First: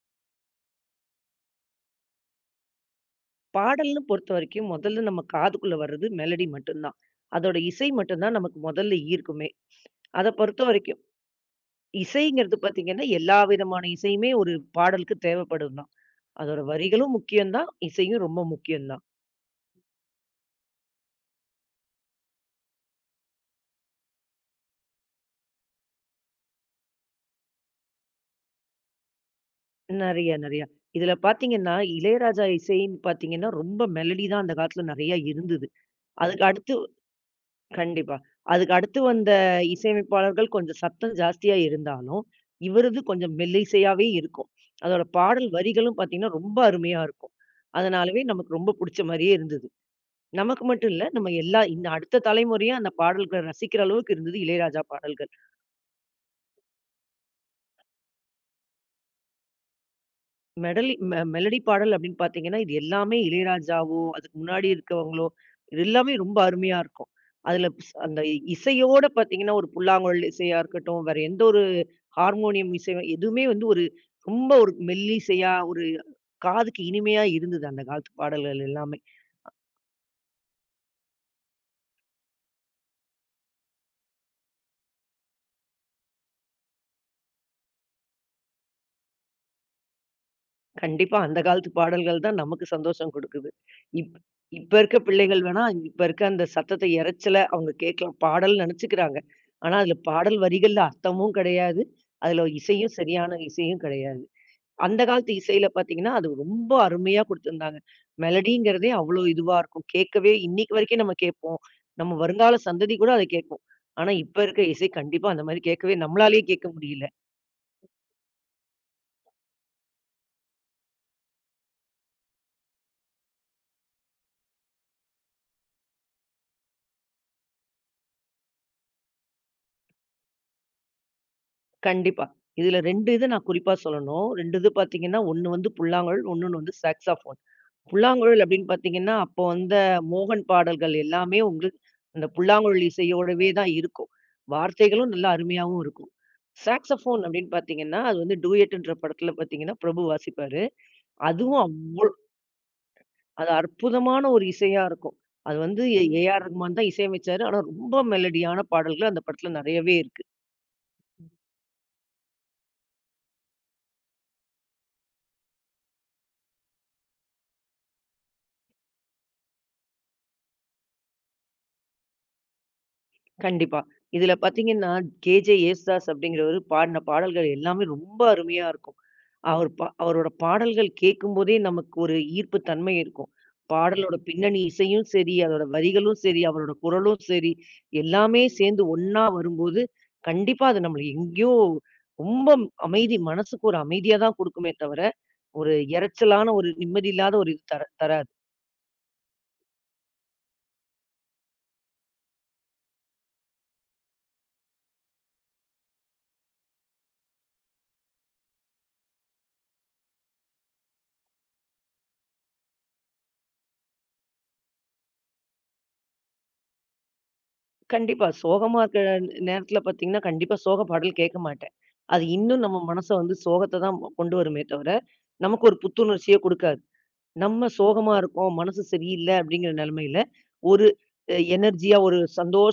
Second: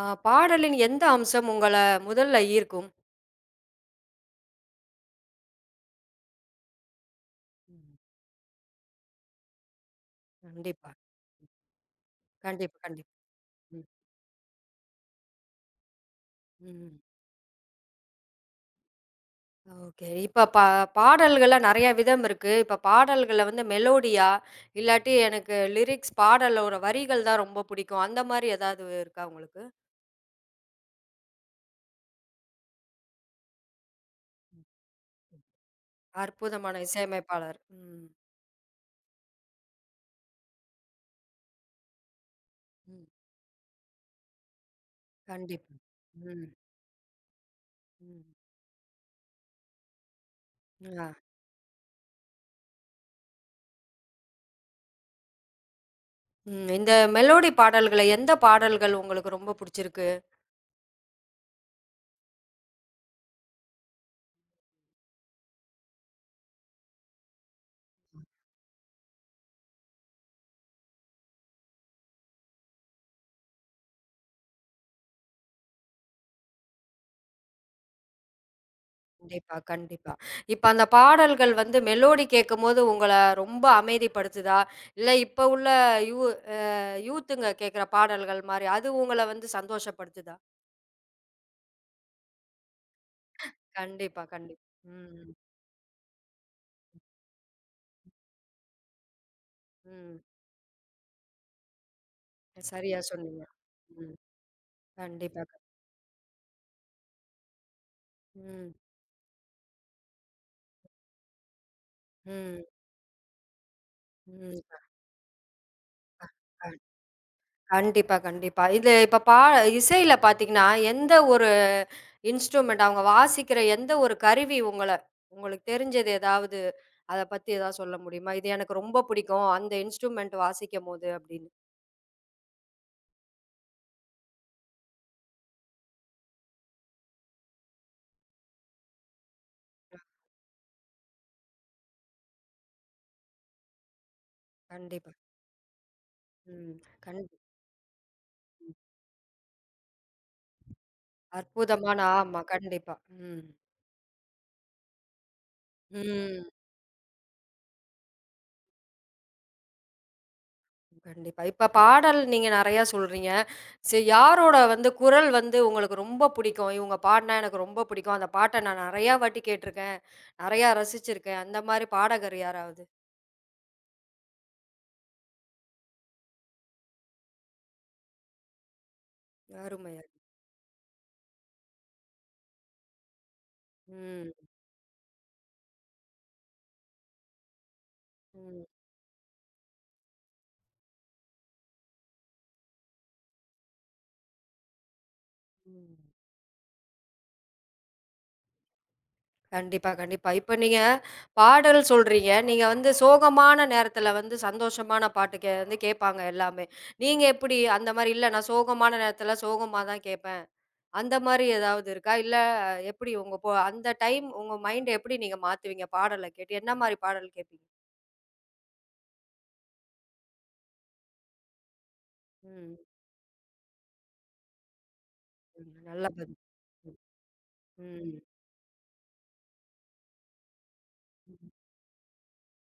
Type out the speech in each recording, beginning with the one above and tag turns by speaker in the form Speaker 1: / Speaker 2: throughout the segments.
Speaker 1: ஆ பாடலின் எந்த அம்சம் உங்கள முதல்ல ஈர்க்கும்?
Speaker 2: பாடல்ன்னு பொறுத்தவரைக்கும் முதல்ல நம்ம காதுக்குள்ள வர்றது மெலடி மட்டும்தான். அதோட இசை
Speaker 1: ம்.
Speaker 2: மட்டும்தான் நமக்கு முதல்ல ஈர்க்குமே. அத
Speaker 1: கண்டிப்பா,
Speaker 2: பொறுத்தவரைக்கும் இசைங்கிறது
Speaker 1: கண்டிப்பா,
Speaker 2: பார்த்தீங்கன்னா,
Speaker 1: கண்டிப்பா.
Speaker 2: எல்லா விதமான
Speaker 1: ம்,
Speaker 2: இசையுமே ஒரு பாடலுக்கு தேவைப்படும் தான். அதோட
Speaker 1: ம்.
Speaker 2: வரிகளும் முக்கியம் தான். இசையும் ரொம்ப முக்கியம் தான்.
Speaker 1: ஓகே. இப்ப பா பாடல்கள்லாம் நெறைய விதம் இருக்கு. இப்ப பாடல்கள்ல வந்து மெலோடியா, இல்லாட்டி எனக்கு லிரிக்ஸ் பாடலோட வரிகள் தான் ரொம்ப புடிக்கும். அந்த மாரி ஏதாவது இருக்கா உங்களுக்கு?
Speaker 2: நெறைய, நெறைய. இதுல பார்த்தீங்கன்னா, இளையராஜா இசைன்னு பார்த்தீங்கன்னா, ரொம்ப மெலடி தான் அந்த
Speaker 1: ம்,
Speaker 2: காலத்துல நெறைய
Speaker 1: ம்.
Speaker 2: இருந்தது. அதுக்கு அடுத்து
Speaker 1: அற்புதமான இசையமைப்பாளர். ம்.
Speaker 2: கண்டிப்பா. அதுக்கு அடுத்து வந்த இசையமைப்பாளர்கள் கொஞ்சம் சத்தம் ஜாஸ்தியா இருந்தாலும், இவரது
Speaker 1: ம்.
Speaker 2: கொஞ்சம் மெல்லிசையாவே இருக்கும். அதோட பாடல்
Speaker 1: கண்டிப்பா.
Speaker 2: வரிகளும் பார்த்தீங்கன்னா,
Speaker 1: ம்.
Speaker 2: ரொம்ப அருமையா இருக்கும். அதனாலவே
Speaker 1: ம்.
Speaker 2: நமக்கு ரொம்ப புடிச்ச மாரியே இருந்தது. நமக்கு மட்டும் இல்ல,
Speaker 1: ஆ.
Speaker 2: நம்ம எல்லா இந்த அடுத்த தலைமுறையும் அந்த பாடல்கள ரசிக்கிற அளவுக்கு இருந்தது இளையராஜா பாடல்கள்.
Speaker 1: ம். இந்த மெலோடி பாடல்கள்ல எந்த பாடல்கள் உங்களுக்கு ரொம்ப புடிச்சிருக்கு?
Speaker 2: மெடலி மெ மெலடி பாடல் அப்படின்னு பார்த்தீங்கன்னா, இது எல்லாமே இளையராஜாவோ, அதுக்கு முன்னாடி இருக்கவங்களோ, இது எல்லாமே ரொம்ப அருமையா இருக்கும். அதுல அந்த இசையோட பார்த்தீங்கன்னா, ஒரு புல்லாங்குழல் இசையா இருக்கட்டும், வேற எந்த ஒரு ஹார்மோனியம் இசை எதுவுமே வந்து ஒரு ரொம்ப ஒரு மெல்லிசையா, ஒரு காதுக்கு இனிமையா இருந்தது அந்த காலத்து பாடல்கள் எல்லாமே.
Speaker 1: கண்டிப்பா, கண்டிப்பா. இப்ப அந்த பாடல்கள் வந்து மெலோடி கேட்கும்போது உங்கள ரொம்ப அமைதிப்படுத்துதா? இல்ல இப்ப உள்ள யூ அ யூத்துங்க கேட்கிற பாடல்கள் மாரி, அது உங்கள வந்து சந்தோஷப்படுத்துதா?
Speaker 2: கண்டிப்பா அந்த காலத்து பாடல்கள் தான் நமக்கு சந்தோஷம் குடுக்குது. இப்
Speaker 1: கண்டிப்பா, கண்டிப்பா.
Speaker 2: இப்ப இருக்க
Speaker 1: ம்,
Speaker 2: பிள்ளைகள் வேணா, இப்ப இருக்க அந்த சத்தத்த இரைச்சல அவங்க கேட்கலாம். பாடல்ன்னு நெனச்சுக்கிறாங்க. ஆனா, அதுல
Speaker 1: ம்.
Speaker 2: பாடல் வரிகள்ல அர்த்தமும் கிடையாது. அதுல இசையும்
Speaker 1: சரியா
Speaker 2: சரியான
Speaker 1: சொன்னீங்க.
Speaker 2: இசையும்
Speaker 1: ம்.
Speaker 2: கிடையாது. அந்த காலத்து
Speaker 1: கண்டிப்பா.
Speaker 2: இசையில பார்த்தீங்கன்னா, அது ரொம்ப அருமையா குடுத்திருந்தாங்க.
Speaker 1: ம்,
Speaker 2: மெலடிங்கிறதே அவ்ளோ இதுவா இருக்கும். கேட்கவே இன்னைக்கு வரைக்கும் நம்ம கேட்போம். நம்ம வருங்கால
Speaker 1: ம்,
Speaker 2: சந்ததி கூட அத கேட்கும். ஆனா, இப்ப
Speaker 1: ம்.
Speaker 2: இருக்க இசை கண்டிப்பா அந்த மாரி கேட்கவே நம்மளாலயே கேட்க முடியல.
Speaker 1: கண்டிப்பா, கண்டிப்பா. இது இப்ப பா இசையில பார்த்தீங்கன்னா, எந்த ஒரு இன்ஸ்ட்ருமெண்ட் அவங்க வாசிக்கிற எந்த ஒரு கருவி உங்களுக்கு தெரிஞ்சது ஏதாவது? அத பத்தி ஏதாவது சொல்ல முடியுமா? "இது எனக்கு ரொம்ப பிடிக்கும். அந்த இன்ஸ்ட்ருமெண்ட் வாசிக்கும்போது" அப்படின்னு.
Speaker 2: கண்டிப்பா. இதுல 2 இத நான் குறிப்பா சொல்லணும். 2 இது பார்த்தீங்கன்னா, ஒண்ணு வந்து புல்லாங்குழல், இன்னொன்னு வந்து சாக்ஸாஃபோன். புல்லாங்குழல் அப்படின்னு பார்த்தீங்கன்னா, அப்போ வந்த மோகன் பாடல்கள் எல்லாமே உங்களுக்கு அந்த புல்லாங்குழல் இசையோடவே தான் இருக்கும். வார்த்தைகளும்
Speaker 1: கண்டிப்பா.
Speaker 2: நல்லா அருமையாவும் இருக்கும்.
Speaker 1: ம்.
Speaker 2: சாக்ஸபோன்
Speaker 1: கண்டிப்பா.
Speaker 2: அப்படின்னு பார்த்தீங்கன்னா, அது வந்து
Speaker 1: ம்.
Speaker 2: டூயட்ன்ற படத்துல பார்த்தீங்கன்னா, பிரபு வாசிப்பாரு. அதுவும்
Speaker 1: அற்புதமான ஆமா. கண்டிப்பா. ம்.
Speaker 2: அது அற்புதமான ஒரு இசையா இருக்கும். அது வந்து
Speaker 1: ம்.
Speaker 2: ஏ.ஆர். ரகுமான் தான் இசையமைச்சாரு. ஆனா ரொம்ப மெலடியான பாடல்கள் அந்த படத்துல நெறையவே இருக்கு.
Speaker 1: கண்டிப்பா. இப்ப பாடல் நீங்க நெறையா சொல்றீங்க. யாரோட வந்து குரல் வந்து உங்களுக்கு ரொம்ப புடிக்கும்? இவங்க பாடுனா எனக்கு ரொம்ப புடிக்கும். அந்த பாட்ட நான் நெறையா வாட்டி கேட்டுருக்கேன். நெறையா ரசிச்சிருக்கேன். அந்த மாரி பாடகர் யாராவது?
Speaker 2: கண்டிப்பா. இதுல பார்த்தீங்கன்னா, கேஜே யேசுதாஸ் அப்படிங்கிறவரு பாடின பாடல்கள் எல்லாமே ரொம்ப அருமையா இருக்கும். அவர்
Speaker 1: அருமை.
Speaker 2: அவரோட பாடல்கள் கேட்கும்போதே நமக்கு ஒரு ஈர்ப்பு தன்மை இருக்கும். பாடலோட ம்.
Speaker 1: ம்.
Speaker 2: பின்னணி இசையும் சரி, அதோட வரிகளும் சரி, அவரோட குரலும் சரி, எல்லாமே
Speaker 1: ம்.
Speaker 2: சேர்ந்து ஒண்ணா வரும்போது, கண்டிப்பா அது நம்மள எங்கேயோ ரொம்ப அமைதி மனசுக்கு ஒரு அமைதியா தான் குடுக்குமே தவிர, ஒரு
Speaker 1: ம்.
Speaker 2: எரைச்சலான ஒரு நிம்மதி இல்லாத ஒரு இது தர தராது.
Speaker 1: கண்டிப்பா, கண்டிப்பா. இப்ப நீங்க பாடல் சொல்றீங்க. நீங்க வந்து சோகமான நேரத்துல வந்து சந்தோஷமான பாட்டு கே வந்து கேட்பாங்க எல்லாமே. நீங்க எப்படி அந்த மாரி இல்ல நான் சோகமான நேரத்துல சோகமா தான் கேட்பேன். அந்த மாரி ஏதாவது இருக்கா? இல்ல எப்படி உங்க போ அந்த டைம் உங்க மைண்ட எப்படி நீங்க மாத்துவீங்க பாடல கேட்டு? என்ன மாரி பாடல் கேட்பீங்க?
Speaker 2: கண்டிப்பா சோகமா இருக்கிற நேரத்தில பார்த்தீங்கன்னா, கண்டிப்பா சோக பாடல் கேட்க மாட்டேன். அது இன்னும்
Speaker 1: ம்.
Speaker 2: நம்ம மனச வந்து சோகத்த தான் கொண்டு வருமே தவிர, நமக்கு
Speaker 1: ம்.
Speaker 2: ஒரு
Speaker 1: நல்ல
Speaker 2: புத்துணர்ச்சியே
Speaker 1: பதில்.
Speaker 2: குடுக்காது.
Speaker 1: ம்.
Speaker 2: நம்ம சோகமா
Speaker 1: ம்.
Speaker 2: இருக்கோம், மனசு சரியில்ல அப்படிங்கிற நெலைமையில, ஒரு
Speaker 1: ம்.
Speaker 2: எனர்ஜியா, ஒரு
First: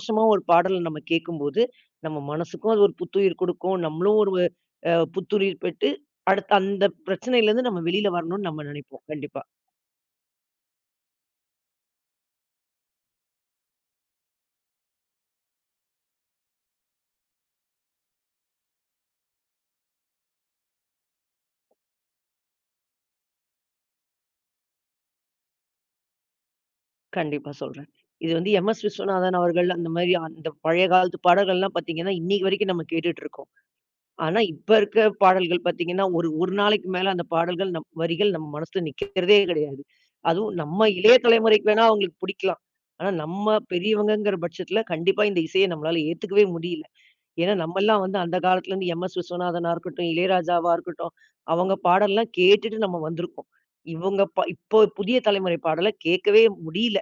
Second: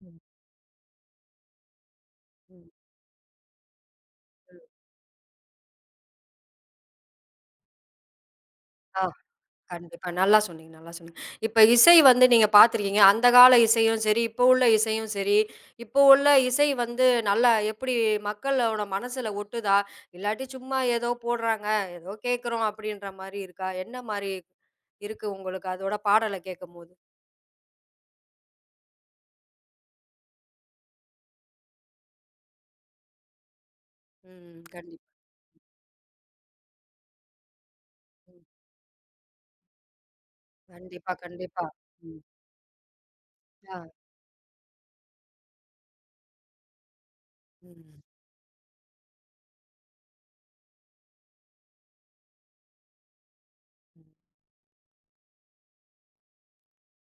Speaker 1: ம்.
Speaker 2: ஒரு பாடல நம்ம கேட்கும்போது, நம்ம
Speaker 1: ம்.
Speaker 2: மனசுக்கும் அது ஒரு புத்துயிர் குடுக்கும். நம்மளும் ஒரு
Speaker 1: ம்.
Speaker 2: புத்துயிர் பெற்று, அடுத்த அந்த பிரச்சனையிலேருந்து நம்ம வெளியில வரணும்னு நம்ம
Speaker 1: ஆ
Speaker 2: நெனைப்போம். கண்டிப்பா,
Speaker 1: கண்டிப்பா. நல்லா சொன்னீங்க, நல்லா சொன்னீங்க. இப்ப இசை வந்து நீங்க பார்த்துருக்கீங்க. அந்த கால இசையும் சரி, இப்போ உள்ள இசையும் சரி, இப்போ உள்ள இசை வந்து நல்லா எப்படி மக்களோட மனசுல ஒட்டுதா? இல்லாட்டி சும்மா ஏதோ போடுறாங்க, ஏதோ கேட்குறோம் அப்படின்ற மாரி இருக்கா? என்ன மாரி இருக்கு உங்களுக்கு அதோட பாடல கேட்கும்போது?
Speaker 2: கண்டிப்பா சொல்றேன். இது வந்து எம்.எஸ். விஸ்வநாதன் அவர்கள் அந்த மாரி அந்த பழைய காலத்து பாடல்கள்லாம் பார்த்தீங்கன்னா, இன்னைக்கு வரைக்கும் நம்ம கேட்டுட்டு இருக்கோம். ஆனா,
Speaker 1: ம்.
Speaker 2: இப்ப இருக்க
Speaker 1: கண்டிப்பா.
Speaker 2: பாடல்கள் பார்த்தீங்கன்னா, ஒரு ஒரு நாளைக்கு மேல அந்த பாடல்கள் நம் வரிகள்
Speaker 1: ம்.
Speaker 2: நம்ம மனசுல நிக்கிறதே கிடையாது. அதுவும் நம்ம
Speaker 1: கண்டிப்பா,
Speaker 2: இளைய
Speaker 1: கண்டிப்பா.
Speaker 2: தலைமுறைக்கு வேணா அவங்களுக்கு
Speaker 1: ம்.
Speaker 2: பிடிக்கலாம். ஆனா, நம்ம
Speaker 1: ஆ.
Speaker 2: பெரியவங்கங்கிற பட்சத்துல கண்டிப்பா இந்த இசைய நம்மளால ஏத்துக்கவே முடியல. ஏன்னா,
Speaker 1: ம்.
Speaker 2: நம்மலாம் வந்து அந்த காலத்துல இருந்து எம்.எஸ். விஸ்வநாதனா இருக்கட்டும், இளையராஜாவா இருக்கட்டும், அவங்க பாடல்லாம் கேட்டுட்டு நம்ம வந்திருக்கோம்.
Speaker 1: ம்.
Speaker 2: இவங்க இப்போ புதிய தலைமுறை பாடல கேட்கவே முடியல.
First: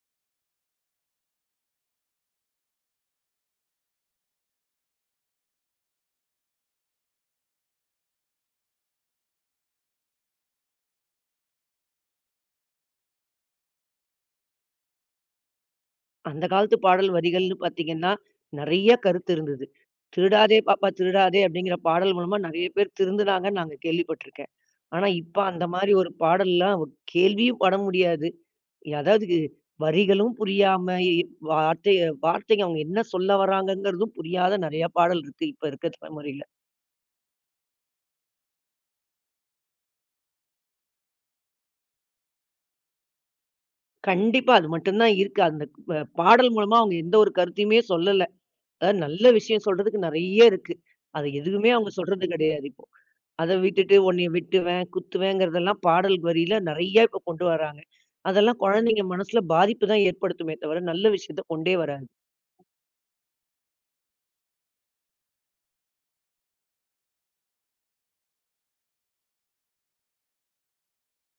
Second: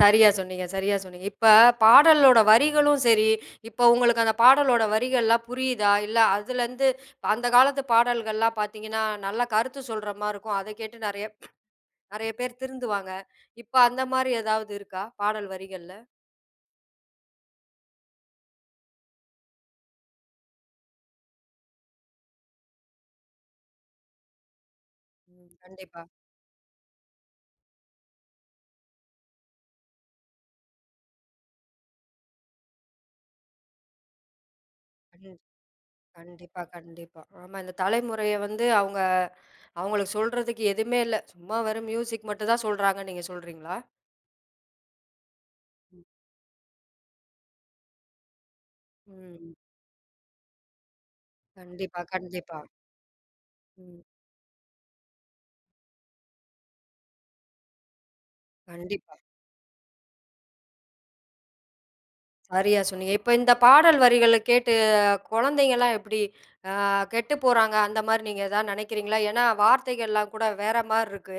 Speaker 1: சரியா சொன்னீங்க, சரியா சொன்னீங்க. இப்ப பாடலோட வரிகளும் சரி, இப்ப உங்களுக்கு அந்த பாடலோட வரிகள்லாம் புரியுதா? இல்ல அதுலருந்து அந்த காலத்து பாடல்கள்லாம் பார்த்தீங்கன்னா, நல்ல கருத்து சொல்ற மாரி இருக்கும். அத கேட்டு நெறைய நெறைய பேர் திருந்துவாங்க. இப்ப அந்த மாரி ஏதாவது இருக்கா? பாடல் வரிகள்ல?
Speaker 2: அந்த காலத்து பாடல் வரிகள்னு பார்த்தீங்கன்னா, நெறைய கருத்து இருந்தது. "திருடாதே பாப்பா திருடாதே" அப்படிங்கிற பாடல் மூலமா நெறைய பேர் திருந்துனாங்கன்னு நாங்க கேள்விப்பட்டுருக்கேன். ஆனா, இப்ப
Speaker 1: ம்.
Speaker 2: அந்த மாரி
Speaker 1: கண்டிப்பா.
Speaker 2: ஒரு பாடல்லாம் ஒரு கேள்வியும் பட முடியாது. அதாவது வரிகளும் புரியாம, எ வார்த்தைய வார்த்தைங்க அவங்க என்ன சொல்ல வராங்கங்கிறதும் புரியாத நெறைய பாடல்
Speaker 1: ம்.
Speaker 2: இருக்கு, இப்ப இருக்க தலைமுறையில.
Speaker 1: கண்டிப்பா, கண்டிப்பா. ஆமா. இந்த தலைமுறைய வந்து அவங்க அவங்களுக்கு சொல்றதுக்கு எதுவுமே இல்ல. சும்மா வெறும் மியூசிக் மட்டும் தான் சொல்றாங்கன்னு நீங்க சொல்றீங்களா?
Speaker 2: கண்டிப்பா அது மட்டும் தான் இருக்கு. அந்த ப
Speaker 1: ம்.
Speaker 2: பாடல் மூலமா அவங்க எந்த ஒரு கருத்தையுமே சொல்லல. அதாவது நல்ல
Speaker 1: ம்.
Speaker 2: விஷயம் சொல்றதுக்கு நெறைய இருக்கு. அது எதுவுமே அவங்க
Speaker 1: கண்டிப்பா,
Speaker 2: சொல்றது
Speaker 1: கண்டிப்பா.
Speaker 2: கிடையாது இப்போ. அத விட்டுட்டு
Speaker 1: ம்.
Speaker 2: உன்னைய வெட்டுவேன், குத்துவேங்கிறதெல்லாம் பாடல் வரியில நெறைய இப்ப கொண்டு வராங்க. அதெல்லாம் குழந்தைங்க
Speaker 1: கண்டிப்பா.
Speaker 2: மனசுல பாதிப்பு தான் ஏற்படுத்துமே தவிர, நல்ல விஷயத்த கொண்டே வராது.
Speaker 1: சரியா சொன்னீங்க. இப்ப இந்த பாடல் வரிகள கேட்டு குழந்தைங்கலாம் எப்படி அ கெட்டு போறாங்க? அந்த மாரி நீங்க ஏதாவது நினைக்கிறீங்களா? ஏன்னா வார்த்தைகள்லாம் கூட வேற மாரி இருக்கு.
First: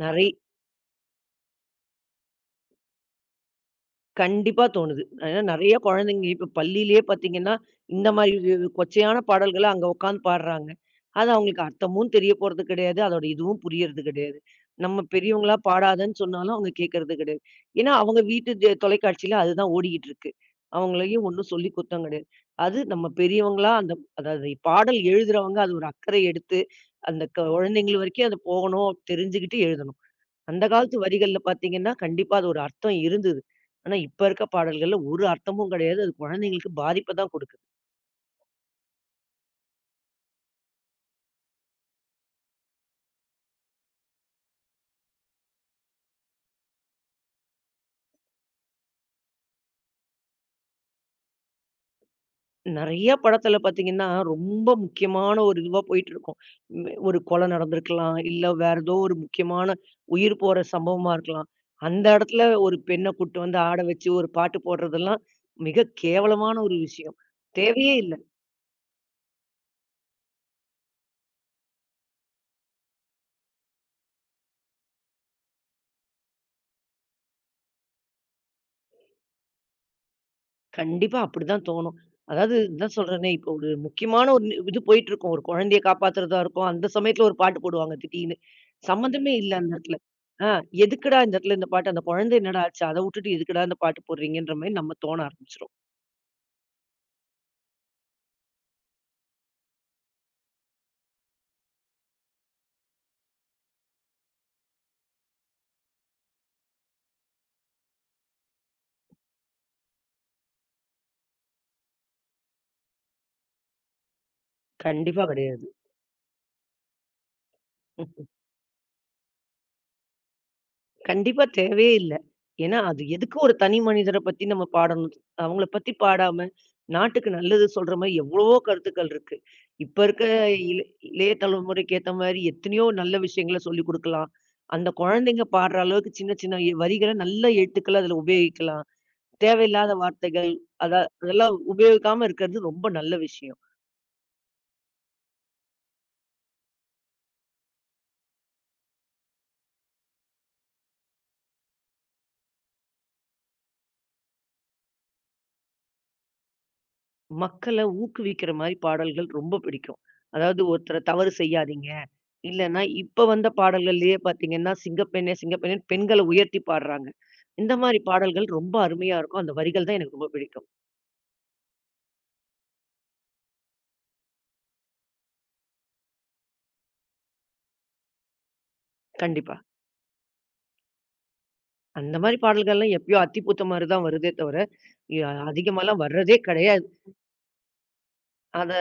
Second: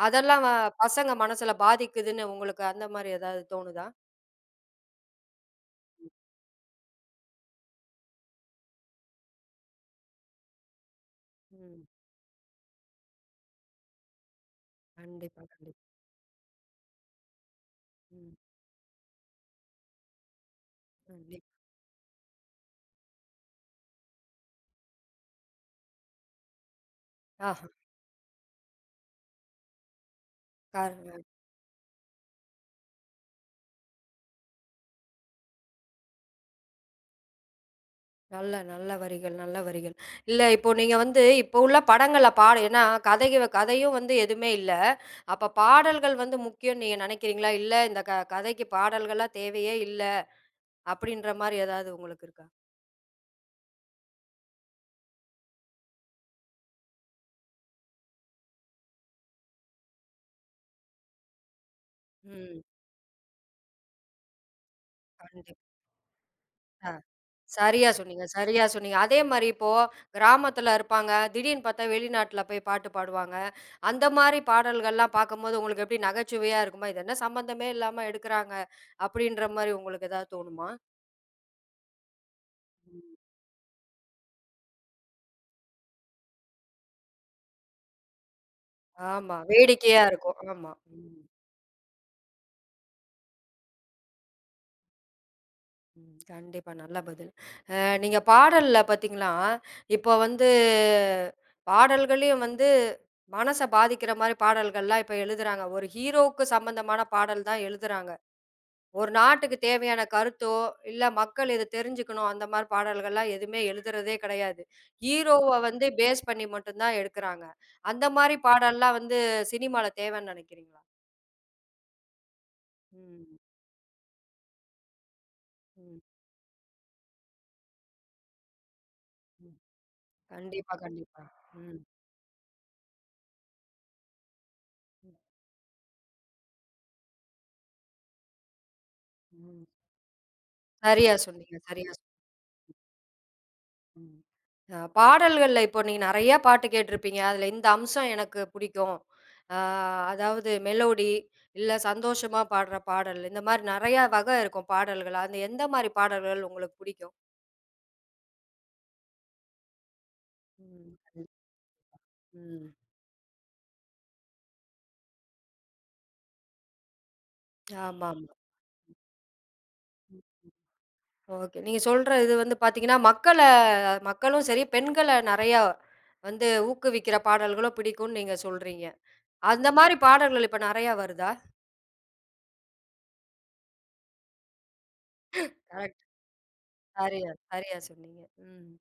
Speaker 2: நெறை
Speaker 1: அதெல்லாம் பசங்க மனசுல பாதிக்குதுன்னு உங்களுக்கு அந்த மாரி ஏதாவது தோணுதா?
Speaker 2: கண்டிப்பா தோணுது. ஏன்னா நெறைய குழந்தைங்க இப்ப பள்ளியிலேயே பார்த்தீங்கன்னா, இந்த மாரி கொச்சையான பாடல்கள அங்க உட்காந்து பாடுறாங்க. அது அவங்களுக்கு
Speaker 1: ம்.
Speaker 2: அர்த்தமும் தெரிய போறது கிடையாது. அதோட இதுவும் புரியறது கிடையாது. நம்ம
Speaker 1: கண்டிப்பா,
Speaker 2: பெரியவங்களா
Speaker 1: கண்டிப்பா.
Speaker 2: பாடாதன்னு சொன்னாலும் அவங்க கேட்கறது கிடையாது. ஏன்னா அவங்க
Speaker 1: ம்.
Speaker 2: வீட்டு தொலைக்காட்சியில அதுதான் ஓடிக்கிட்டு இருக்கு. அவங்களையும்
Speaker 1: கண்டிப்பா.
Speaker 2: ஒண்ணும் சொல்லி குத்தம் கிடையாது. அது நம்ம பெரியவங்களா அதாவது பாடல் எழுதுறவங்க அது ஒரு அக்கறை எடுத்து அந்த
Speaker 1: ஆஹா.
Speaker 2: குழந்தைங்கள் வரைக்கும் அது போகணும் தெரிஞ்சுகிட்டு எழுதணும். அந்த
Speaker 1: கர
Speaker 2: காலத்து வரிகள்ல பார்த்தீங்கன்னா, கண்டிப்பா அது ஒரு அர்த்தம் இருந்தது. ஆனா, இப்ப இருக்க பாடல்கள்ல ஒரு அர்த்தமும் கிடையாது. அது குழந்தைங்களுக்கு பாதிப்ப தான் கொடுக்குது.
Speaker 1: நல்ல, நல்ல வரிகள், நல்ல வரிகள். இல்ல இப்போ நீங்க வந்து இப்போ உள்ள படங்கள்ல பாட ஏன்னா கதைக கதையும் வந்து எதுவுமே இல்ல. அப்ப பாடல்கள் வந்து முக்கியம்னு நீங்க நினைக்கிறீங்களா? இல்ல இந்த க கதைக்கு பாடல்கள்லாம் தேவையே இல்ல அப்படின்ற மாரி ஏதாவது உங்களுக்கு இருக்கா?
Speaker 2: நெறைய படத்துல பார்த்தீங்கன்னா, ரொம்ப முக்கியமான ஒரு இதுவா போயிட்டு இருக்கும். ம் ஒரு கொலை நடந்திருக்கலாம், இல்ல வேற ஏதோ ஒரு முக்கியமான உயிர் போற சம்பவமா இருக்கலாம். அந்த இடத்துல
Speaker 1: ம்.
Speaker 2: ஒரு பெண்ண கூட்டு வந்து ஆட வச்சு ஒரு பாட்டு போடுறதெல்லாம்
Speaker 1: கண்டிப்பா.
Speaker 2: மிக கேவலமான ஒரு விஷயம்.
Speaker 1: சரியா
Speaker 2: தேவையே இல்ல.
Speaker 1: சொன்னீங்க, சரியா சொன்னீங்க. அதே மாரி இப்போ கிராமத்துல இருப்பாங்க. திடீர்னு பார்த்தா வெளிநாட்ல போய் பாட்டு பாடுவாங்க. அந்த மாரி பாடல்கள்லாம் பார்க்கும்போது உங்களுக்கு எப்படி நகைச்சுவையா இருக்குமா? இது என்ன சம்மந்தமே இல்லாம எடுக்குறாங்க அப்படின்ற மாரி உங்களுக்கு ஏதாவது தோணுமா?
Speaker 2: கண்டிப்பா அப்படிதான் தோணும். அதாவது இதான்
Speaker 1: ம்.
Speaker 2: சொல்றேனே, இப்போ ஒரு முக்கியமான ஒரு நி இது போயிட்டுருக்கும். ஒரு குழந்தைய காப்பாத்துறதா இருக்கும். அந்த சமயத்துல ஒரு பாட்டு போடுவாங்க திடீர்னு. சம்மந்தமே
Speaker 1: ஆமா.
Speaker 2: இல்ல அந்த இடத்துல.
Speaker 1: வேடிக்கையா இருக்கும்.
Speaker 2: ஆ
Speaker 1: ஆமா. ம்.
Speaker 2: எதுக்குடா இந்த இடத்துல இந்த பாட்டு? அந்த குழந்தை என்னடா ஆச்சு? அத வுட்டுட்டு எதுக்குடா இந்த பாட்டு போடுறீங்கன்ற மாரி நம்ம தோண ஆரம்பிச்சுரும்.
Speaker 1: ம். கண்டிப்பா. நல்ல பதில். நீங்க பாடல்ல பார்த்தீங்கன்னா, இப்போ வந்து பாடல்களையும் வந்து மனச பாதிக்கிற மாரி பாடல்கள்லாம் இப்ப எழுதுறாங்க. ஒரு ஹீரோவுக்கு சம்பந்தமான பாடல் தான் எழுதுறாங்க. ஒரு நாட்டுக்கு தேவையான கருத்தோ, இல்ல மக்கள் இத தெரிஞ்சுக்கணும் அந்த மாரி பாடல்கள்லாம் எதுவுமே எழுதுறதே கிடையாது.
Speaker 2: கண்டிப்பா
Speaker 1: ஹீரோவ
Speaker 2: கிடையாது.
Speaker 1: வந்து பேஸ் பண்ணி மட்டும் தான் எடுக்குறாங்க. அந்த மாரி பாடல்லாம் வந்து சினிமால தேவைன்னு நினைக்கிறீங்களா?
Speaker 2: கண்டிப்பா தேவையே இல்ல. ஏன்னா, அது எதுக்கு
Speaker 1: ம்.
Speaker 2: ஒரு தனி மனிதர பத்தி நம்ம பாடணும்? அவங்கள பத்தி
Speaker 1: ம்.
Speaker 2: பாடாம, நாட்டுக்கு நல்லது சொல்ற மாரி எவ்வளவோ கருத்துக்கள் இருக்கு.
Speaker 1: ம்.
Speaker 2: இப்ப இருக்க
Speaker 1: கண்டிப்பா,
Speaker 2: இள
Speaker 1: கண்டிப்பா.
Speaker 2: இளைய
Speaker 1: ம்.
Speaker 2: தலைமுறைக்கு ஏத்த மாரி எத்தனையோ நல்ல விஷயங்கள சொல்லிக் குடுக்கலாம். அந்த
Speaker 1: ம்,
Speaker 2: குழந்தைங்க பாடுற அளவுக்கு சின்ன சின்ன வரிகள நல்ல எழுத்துக்கள அதுல உபயோகிக்கலாம்.
Speaker 1: ம்.
Speaker 2: தேவையில்லாத வார்த்தைகள், அத
Speaker 1: சரியா சொன்னீங்க,
Speaker 2: அதெல்லாம்
Speaker 1: சரியா சொன்னீங்க.
Speaker 2: உபயோகிக்காம இருக்கிறது ரொம்ப நல்ல விஷயம்.
Speaker 1: ம். பாடல்கள்ல இப்போ நீங்க நெறைய பாட்டு கேட்டுருப்பீங்க. அதுல இந்த அம்சம் எனக்கு புடிக்கும். அ அதாவது மெலோடி, இல்ல சந்தோஷமா பாடுற பாடல், இந்த மாரி நெறைய வகை இருக்கும் பாடல்கள். அந்த எந்த மாரி பாடல்கள் உங்களுக்கு புடிக்கும்?
Speaker 2: மக்கள ஊக்குவிக்கிற மாரி பாடல்கள் ரொம்ப பிடிக்கும். அதாவது
Speaker 1: ம்.
Speaker 2: ஒருத்தர தவறு செய்யாதீங்க.
Speaker 1: ம்.
Speaker 2: இல்லன்னா, இப்ப வந்த பாடல்கள்லயே பார்த்தீங்கன்னா, சிங்கப்பெண்ணே சிங்கப்பெண்ணே பெண்கள உயர்த்தி பாடுறாங்க. இந்த மாரி
Speaker 1: ஆமாமா.
Speaker 2: பாடல்கள் ரொம்ப அருமையா இருக்கும். அந்த வரிகள் தான் எனக்கு
Speaker 1: ம்.
Speaker 2: ரொம்ப பிடிக்கும்.
Speaker 1: ஓகே. நீங்க சொல்ற இது வந்து பாத்தீங்கன்னா, மக்கள மக்களும் சரி, பெண்கள நெறையா வந்து ஊக்குவிக்கிற பாடல்களும் பிடிக்கும்னு நீங்க சொல்றீங்க.
Speaker 2: கண்டிப்பா.
Speaker 1: அந்த மாரி பாடல்கள் இப்ப நெறையா வருதா?
Speaker 2: அந்த மாரி பாடல்கள்லாம் எப்பயோ அத்திப்பூத்த மாரி தான் வருதே தவிர, ய அதிகமாலாம் வர்றதே கிடையாது.
Speaker 1: சரியா, சரியா சொன்னீங்க. ம்.
Speaker 2: அத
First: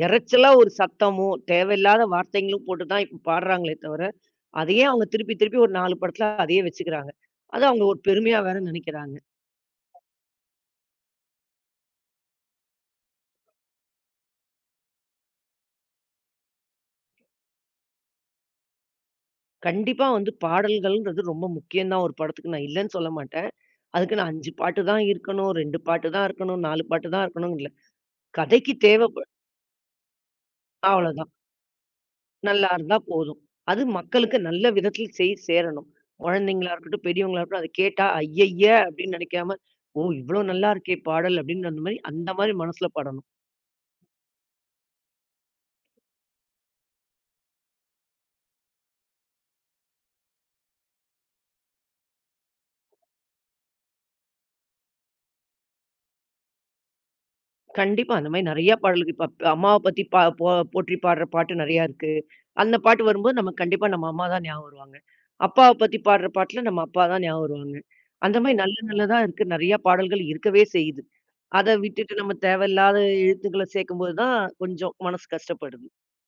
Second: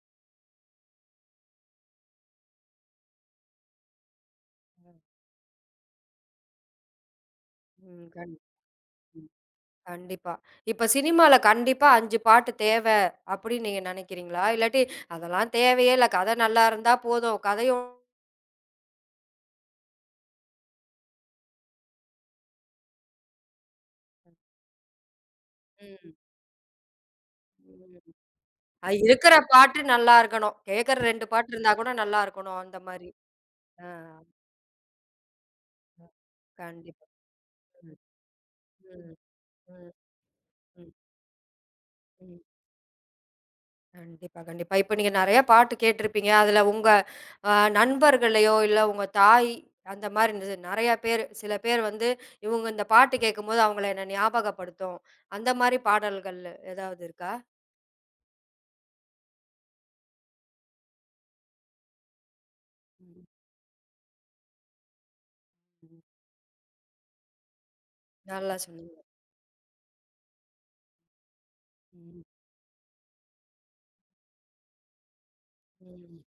Speaker 2: இரைச்சலா ஒரு சத்தமும், தேவையில்லாத வார்த்தைங்களும் போட்டு தான் இப்ப பாடுறாங்களே தவிர, அதையே
Speaker 1: ம்.
Speaker 2: அவங்க திருப்பி திருப்பி ஒரு 4 படத்துல அதையே வச்சுக்கிறாங்க. அத அவங்க ஒரு
Speaker 1: ம்.
Speaker 2: பெருமையா வேற நினைக்கிறாங்க.
Speaker 1: ம். கண்டிப்பா. இப்ப சினிமால கண்டிப்பா 5 பாட்டு தேவ அப்படின்னு நீங்க நினைக்கிறீங்களா? இல்லாட்டி அதெல்லாம் தேவையே இல்ல. கதை நல்லா இருந்தா போதும். கதையும்
Speaker 2: கண்டிப்பா வந்து பாடல்கள்ன்றது ரொம்ப முக்கியம் தான் ஒரு படத்துக்கு. நான் இல்லன்னு சொல்ல மாட்டேன். அதுக்கு நான் 5 பாட்டு தான் இருக்கணும், 2
Speaker 1: ம்.
Speaker 2: பாட்டு
Speaker 1: ம்.
Speaker 2: தான் இருக்கணும், 4 பாட்டு தான் இருக்கணும் இல்ல.
Speaker 1: ம்.
Speaker 2: கதைக்கு தேவைப்ப
Speaker 1: இருக்கிற பாட்டு நல்லா இருக்கணும். கேட்கற 2
Speaker 2: அவ்வளோதான்.
Speaker 1: பாட்டு இருந்தா கூட நல்லா இருக்கணும்.
Speaker 2: நல்லா
Speaker 1: அந்த
Speaker 2: இருந்தா
Speaker 1: மாரி.
Speaker 2: போதும். அது
Speaker 1: ஆ.
Speaker 2: மக்களுக்கு நல்ல விதத்தில் செய் சேரணும்.
Speaker 1: ம்.
Speaker 2: குழந்தைங்களா இருக்கட்டும்,
Speaker 1: கண்டிப்பா.
Speaker 2: பெரியவங்களா இருக்கட்டும், அத
Speaker 1: ம்.
Speaker 2: கேட்டா "ஐயய்ய!"
Speaker 1: ம்.
Speaker 2: அப்படின்னு நெனைக்காம,
Speaker 1: ம்.
Speaker 2: "ஓ! இவ்ளோ நல்லா
Speaker 1: ம்.
Speaker 2: இருக்கே பாடல்" அப்படின்னு அந்த மாரி அந்த
Speaker 1: ம்.
Speaker 2: மாரி மனசுல பாடணும்.
Speaker 1: கண்டிப்பா, கண்டிப்பா. இப்ப நீங்க நெறைய பாட்டு கேட்டிருப்பீங்க. அதுல உங்க அ நண்பர்களையோ, இல்ல உங்க தாய் அந்த மாரி இருந்தது. நெறைய பேரு சில பேர் வந்து இவங்க இந்த பாட்டு கேட்கும்போது அவங்கள என்ன ஞாபகப்படுத்தும். அந்த மாரி பாடல்கள் ஏதாவது இருக்கா?
Speaker 2: கண்டிப்பா அந்த மாரி நெறைய பாடல்கள் இப்ப அம்மாவ பத்தி பா போ போற்றி பாடுற பாட்டு நெறையா இருக்கு. அந்த பாட்டு
Speaker 1: ம்,
Speaker 2: வரும்போது நமக்கு கண்டிப்பா நம்ம அம்மா தான் ஞாபகம் வருவாங்க. அப்பாவ பத்தி
Speaker 1: ம்.
Speaker 2: பாடுற பாட்டுல நம்ம அப்பா தான் ஞாபகம் வருவாங்க. அந்த மாரி
Speaker 1: நல்லா
Speaker 2: நல்ல
Speaker 1: சொன்னீங்க.
Speaker 2: நல்லதா இருக்கு. நெறைய பாடல்கள் இருக்கவே செய்யுது. அத விட்டுட்டு
Speaker 1: ம்.
Speaker 2: நம்ம தேவையில்லாத எழுத்துக்கள சேர்க்கும்போது தான் கொஞ்சம் மனசு கஷ்டப்படுது.
Speaker 1: ம்.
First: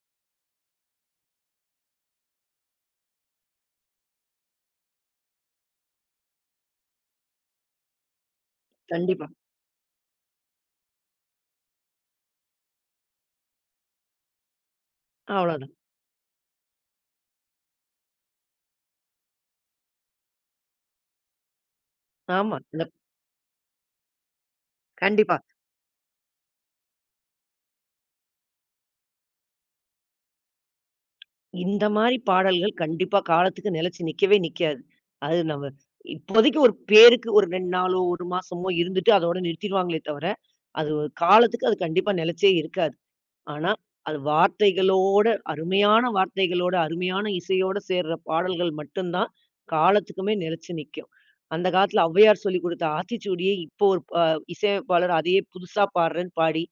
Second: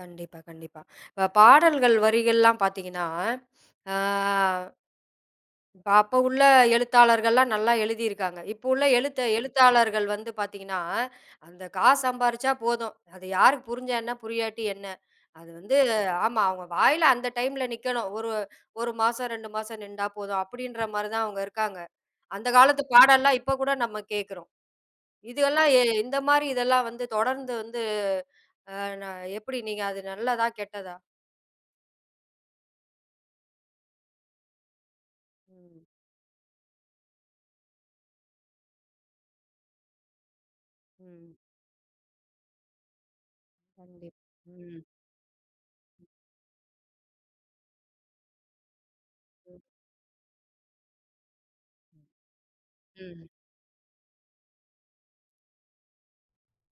Speaker 1: கண்டிப்பா, கண்டிப்பா. இப்ப பாடல்கள் வரிகள்லாம் பார்த்தீங்கன்னா, ஆ இப்ப அப்ப உள்ள எழுத்தாளர்கள்லாம் நல்லா எழுதியிருக்காங்க. இப்போ உள்ள எழுத்த
Speaker 2: கண்டிப்பா.
Speaker 1: எழுத்தாளர்கள் வந்து பார்த்தீங்கன்னா, அந்த காசு சம்பாரிச்சா போதும். அது யாருக்கு புரிஞ்சா என்ன? புரியாட்டி என்ன? அது
Speaker 2: அவ்வளோதான்.
Speaker 1: வந்து ஆமா. அவங்க வாயில அந்த டைம்ல நிக்கணும். ஒரு 1 மாசம், 2 மாசம் நின்டா போதும். அப்படின்ற மாரி தான் அவங்க இருக்காங்க. அந்த
Speaker 2: ஆமா.
Speaker 1: காலத்து பாடல்லாம் இப்ப கூட நம்ம கேட்கிறோம்.
Speaker 2: கண்டிப்பா.
Speaker 1: இதெல்லாம் இந்த மாரி இதெல்லாம் வந்து தொடர்ந்து வந்து அ ந எப்படி நீங்க அது நல்லதா? கெட்டதா?
Speaker 2: இந்த மாரி பாடல்கள் கண்டிப்பா காலத்துக்கு நிலைச்சு நிக்கவே நிக்காது. அது நம்ம
Speaker 1: ம்.
Speaker 2: இப்போதைக்கு ஒரு பேருக்கு ஒரு 2 நாளோ, 1 மாசமோ இருந்துட்டு அதோட நிறுத்திருவாங்களே தவிர, அது ஒரு
Speaker 1: ம்.
Speaker 2: காலத்துக்கு அது கண்டிப்பா நிலைச்சே இருக்காது. ஆனா, அது
Speaker 1: கண்டிப்பா. ம்.
Speaker 2: வார்த்தைகளோட அருமையான வார்த்தைகளோட, அருமையான இசையோட சேர்ற பாடல்கள் மட்டும் தான்
Speaker 1: ம்.
Speaker 2: காலத்துக்குமே நிலைச்சு நிக்கும். அந்த காலத்துல ஔவையார் சொல்லிக் கொடுத்த
Speaker 1: ம்.
Speaker 2: ஆத்திச்சூடியே இப்போ ஒரு ப இசையமைப்பாளர் அதையே புதுசா பாடுறேன்னு பாடி,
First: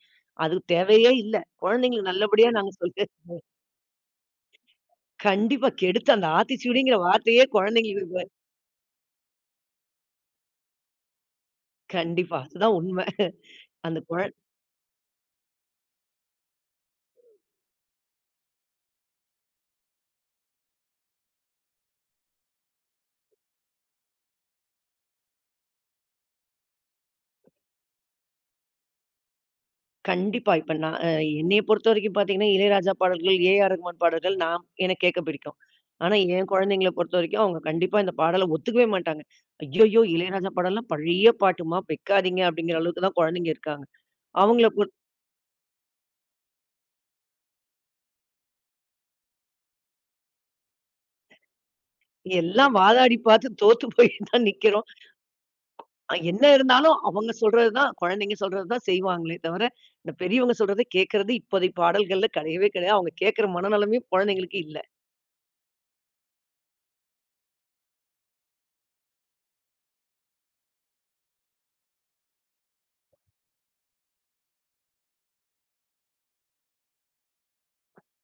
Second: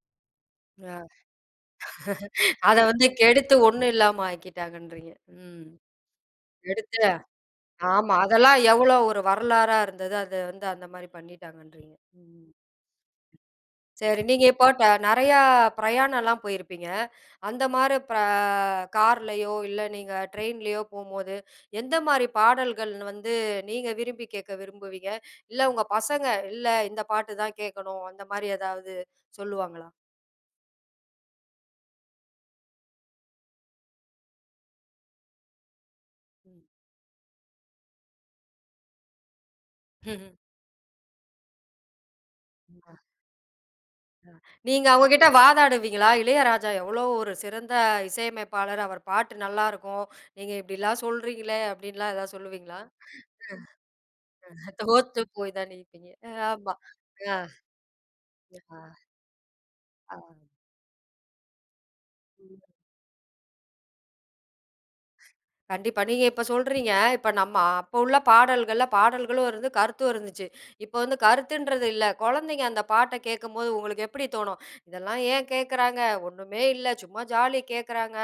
Speaker 2: அது
Speaker 1: அ.
Speaker 2: தேவையே இல்ல. குழந்தைங்களுக்கு நல்லபடியா நாங்க
Speaker 1: அத
Speaker 2: சொல்லி
Speaker 1: வந்து கெடுத்து ஒண்ணும் இல்லாம ஆக்கிட்டாங்கன்றீங்க. ம்.
Speaker 2: கண்டிப்பா கெடுத்து அந்த ஆத்திச்சூடிங்கிற
Speaker 1: எடுத்து
Speaker 2: வார்த்தையே குழந்தைங்களுக்கு
Speaker 1: ஆமா.
Speaker 2: இப்ப-
Speaker 1: அதெல்லாம் எவ்வளோ ஒரு வரலாறா இருந்தது. அது வந்து அந்த மாரி பண்ணிட்டாங்கன்றீங்க.
Speaker 2: கண்டிப்பா.
Speaker 1: ம்.
Speaker 2: அதுதான் உண்ம. அந்த குழ
Speaker 1: சரி. நீங்க இப்போ ட நெறையா பிரயாணம்லாம் போயிருப்பீங்க. அந்த மாரி பிர கார்லயோ, இல்ல நீங்க ட்ரெயின்லயோ போம்போது, எந்த மாரி பாடல்கள் வந்து நீங்க விரும்பி கேட்க விரும்புவீங்க? இல்ல உங்க பசங்க, "இல்ல இந்த பாட்டு தான் கேட்கணும்." அந்த மாரி ஏதாவது சொல்லுவாங்களா?
Speaker 2: கண்டிப்பா. இப்ப நான் என்னைய பொறுத்தவரைக்கும் பார்த்தீங்கன்னா, இளையராஜா பாடல்கள், ஏ.ஆர். ரகுமான் பாடல்கள் நான் எனக்கு கேட்க பிடிக்கும். ஆனா, என் குழந்தைங்கள பொறுத்தவரைக்கும் அவங்க கண்டிப்பா இந்த பாடல ஒத்துக்கவே மாட்டாங்க. "ஐய்யய்யோ! இளையராஜா பாடல்லாம் பழைய பாட்டுமா வைக்காதீங்க" அப்படிங்கிற
Speaker 1: ம்.
Speaker 2: அளவுக்கு தான் குழந்தைங்க இருக்காங்க. அவங்கள
Speaker 1: நீங்க அவங்ககிட்ட வாதாடுவீங்களா? இளையராஜா எவ்வளோ ஒரு சிறந்த இசையமைப்பாளர். அவர் பாட்டு நல்லாருக்கும். நீங்க இப்படிலாம் சொல்றீங்களே! அப்படின்லாம் ஏதாவது
Speaker 2: எல்லாம்
Speaker 1: சொல்லுவீங்களா?
Speaker 2: வாதாடி பார்த்து தோத்து போய் தான் நிக்கிறோம்.
Speaker 1: தோத்து போய் தான் நிப்பீங்க. அ
Speaker 2: என்ன
Speaker 1: ஆமா.
Speaker 2: இருந்தாலும் அவங்க
Speaker 1: அ,
Speaker 2: சொல்றது தான் குழந்தைங்க சொல்றது தான் செய்வாங்களே தவிர, இந்த
Speaker 1: அ, அ.
Speaker 2: பெரியவங்க சொல்றத கேட்கறது இப்போதைய பாடல்கள்ல
Speaker 1: ம்.
Speaker 2: கிடையவே கிடையாது. அவங்க கேட்கிற மனநெலைமையும் குழந்தைங்களுக்கு இல்ல.
Speaker 1: கண்டிப்பா. நீங்க இப்ப சொல்றீங்க. இப்ப நம்ம அப்ப உள்ள பாடல்கள்ல பாடல்களும் இருந்து, கருத்தும் இருந்துச்சு. இப்ப வந்து கருத்துன்றது இல்ல. குழந்தைங்க அந்த பாட்ட கேட்கும்போது உங்களுக்கு எப்படி தோணும்? இதெல்லாம் ஏன் கேட்கறாங்க? ஒண்ணுமே இல்ல. சும்மா ஜாலி கேட்கறாங்க.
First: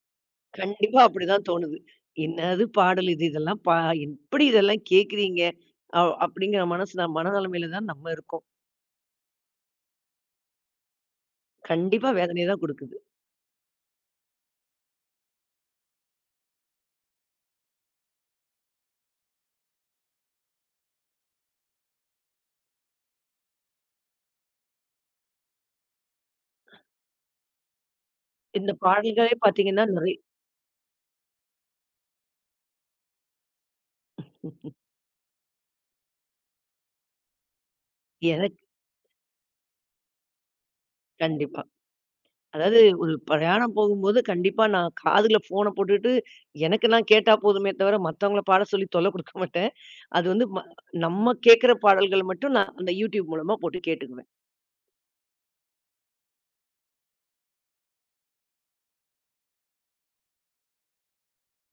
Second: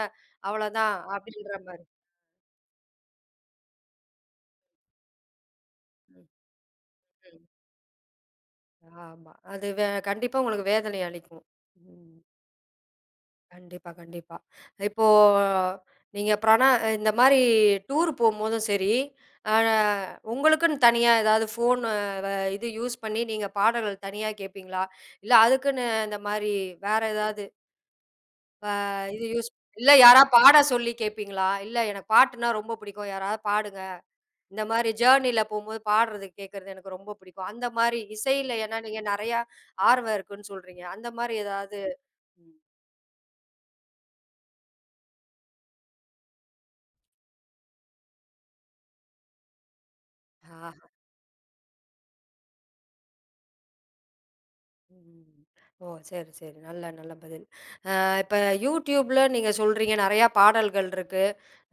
Speaker 1: அவ்வளோதான்.
Speaker 2: கண்டிப்பா அப்படிதான்
Speaker 1: அப்படின்ற
Speaker 2: தோணுது.
Speaker 1: மாரி.
Speaker 2: "என்னது பாடல் இது? இதெல்லாம் எப்படி இதெல்லாம் கேட்குறீங்க?" அ
Speaker 1: ம்,
Speaker 2: அப்படிங்கிற மனசு நம்
Speaker 1: ம்.
Speaker 2: மனநிலைமையில தான் நம்ம இருக்கோம்.
Speaker 1: ஆமா. அது வே கண்டிப்பா உங்களுக்கு வேதனை அளிக்கும்.
Speaker 2: கண்டிப்பா
Speaker 1: ம்.
Speaker 2: வேதனைய தான் குடுக்குது.
Speaker 1: கண்டிப்பா, கண்டிப்பா. இப்போ நீங்க இந்த மாரி டூர் போம்போதும் சரி, அ உங்களுக்குன்னு தனியா ஏதாவது ஃபோன் இது யூஸ் பண்ணி நீங்க பாடல்கள் தனியா கேட்பீங்களா? இல்ல அதுக்குன்னு இந்த மாரி வேற ஏதாவது
Speaker 2: இந்த
Speaker 1: இது
Speaker 2: பாடல்களே
Speaker 1: யூஸ்
Speaker 2: பார்த்தீங்கன்னா,
Speaker 1: இல்ல
Speaker 2: நிறைய
Speaker 1: யாராவது பாட சொல்லி கேட்பீங்களா? இல்ல எனக்கு பாட்டுன்னா ரொம்ப பிடிக்கும். யாராவது பாடுங்க. இந்த மாரி ஜர்னில போம்போது பாடுறது கேட்கறது எனக்கு ரொம்ப பிடிக்கும். அந்த மாரி இசையில
Speaker 2: எனக்கு
Speaker 1: ஏன்னா நீங்க நெறையா ஆர்வம் இருக்குன்னு சொல்றீங்க. அந்த மாரி
Speaker 2: கண்டிப்பா.
Speaker 1: ஏதாவது ம்.
Speaker 2: அதாவது ஒரு பிரயாணம் போகும்போது கண்டிப்பா நான் காதுல ஃபோன போட்டுட்டு, எனக்கு நான் கேட்டா போதுமே தவிர, மத்தவங்கள பாட சொல்லி தொல்ல குடுக்க மாட்டேன். அது வந்து
Speaker 1: ஆஹா!
Speaker 2: நம்ம கேட்கிற பாடல்கள் மட்டும் நான் அந்த YouTube மூலமா போட்டு கேட்டுக்குவேன்.
Speaker 1: ம். ஓ! சரி, சரி. நல்ல நல்ல பதில். இப்ப YouTubeல நீங்க சொல்றீங்க நெறையா பாடல்கள் இருக்கு.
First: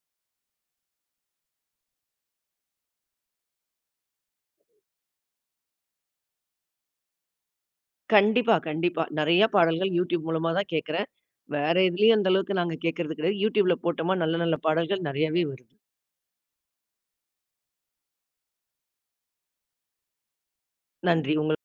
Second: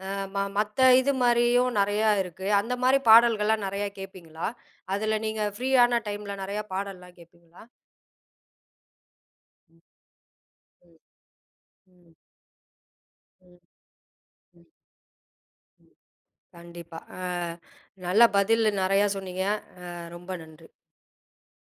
Speaker 1: அ ம மத்த இது மாரியும் நெறையா இருக்கு. அந்த மாரி பாடல்கள்லாம் நெறையா கேட்பீங்களா? அதுல நீங்க ஃப்ரீயான டைம்ல நெறையா பாடல்லாம் கேட்பீங்களா?
Speaker 2: கண்டிப்பா, கண்டிப்பா. நெறைய
Speaker 1: ம்.
Speaker 2: பாடல்கள் YouTube மூலமா தான்
Speaker 1: ம்,
Speaker 2: கேட்கிறேன். வேற
Speaker 1: ம்,
Speaker 2: எதுலயும் அந்த அளவுக்கு நாங்க கேட்கறது கிடையாது.
Speaker 1: ம்,
Speaker 2: YouTubeல போட்டோமா நல்ல நல்ல
Speaker 1: ம்,
Speaker 2: பாடல்கள் நெறையாவே வருது.
Speaker 1: ம். கண்டிப்பா. நல்ல பதில் நெறையா சொன்னீங்க. அ ரொம்ப நன்றி.
Speaker 2: நன்றி. உங்க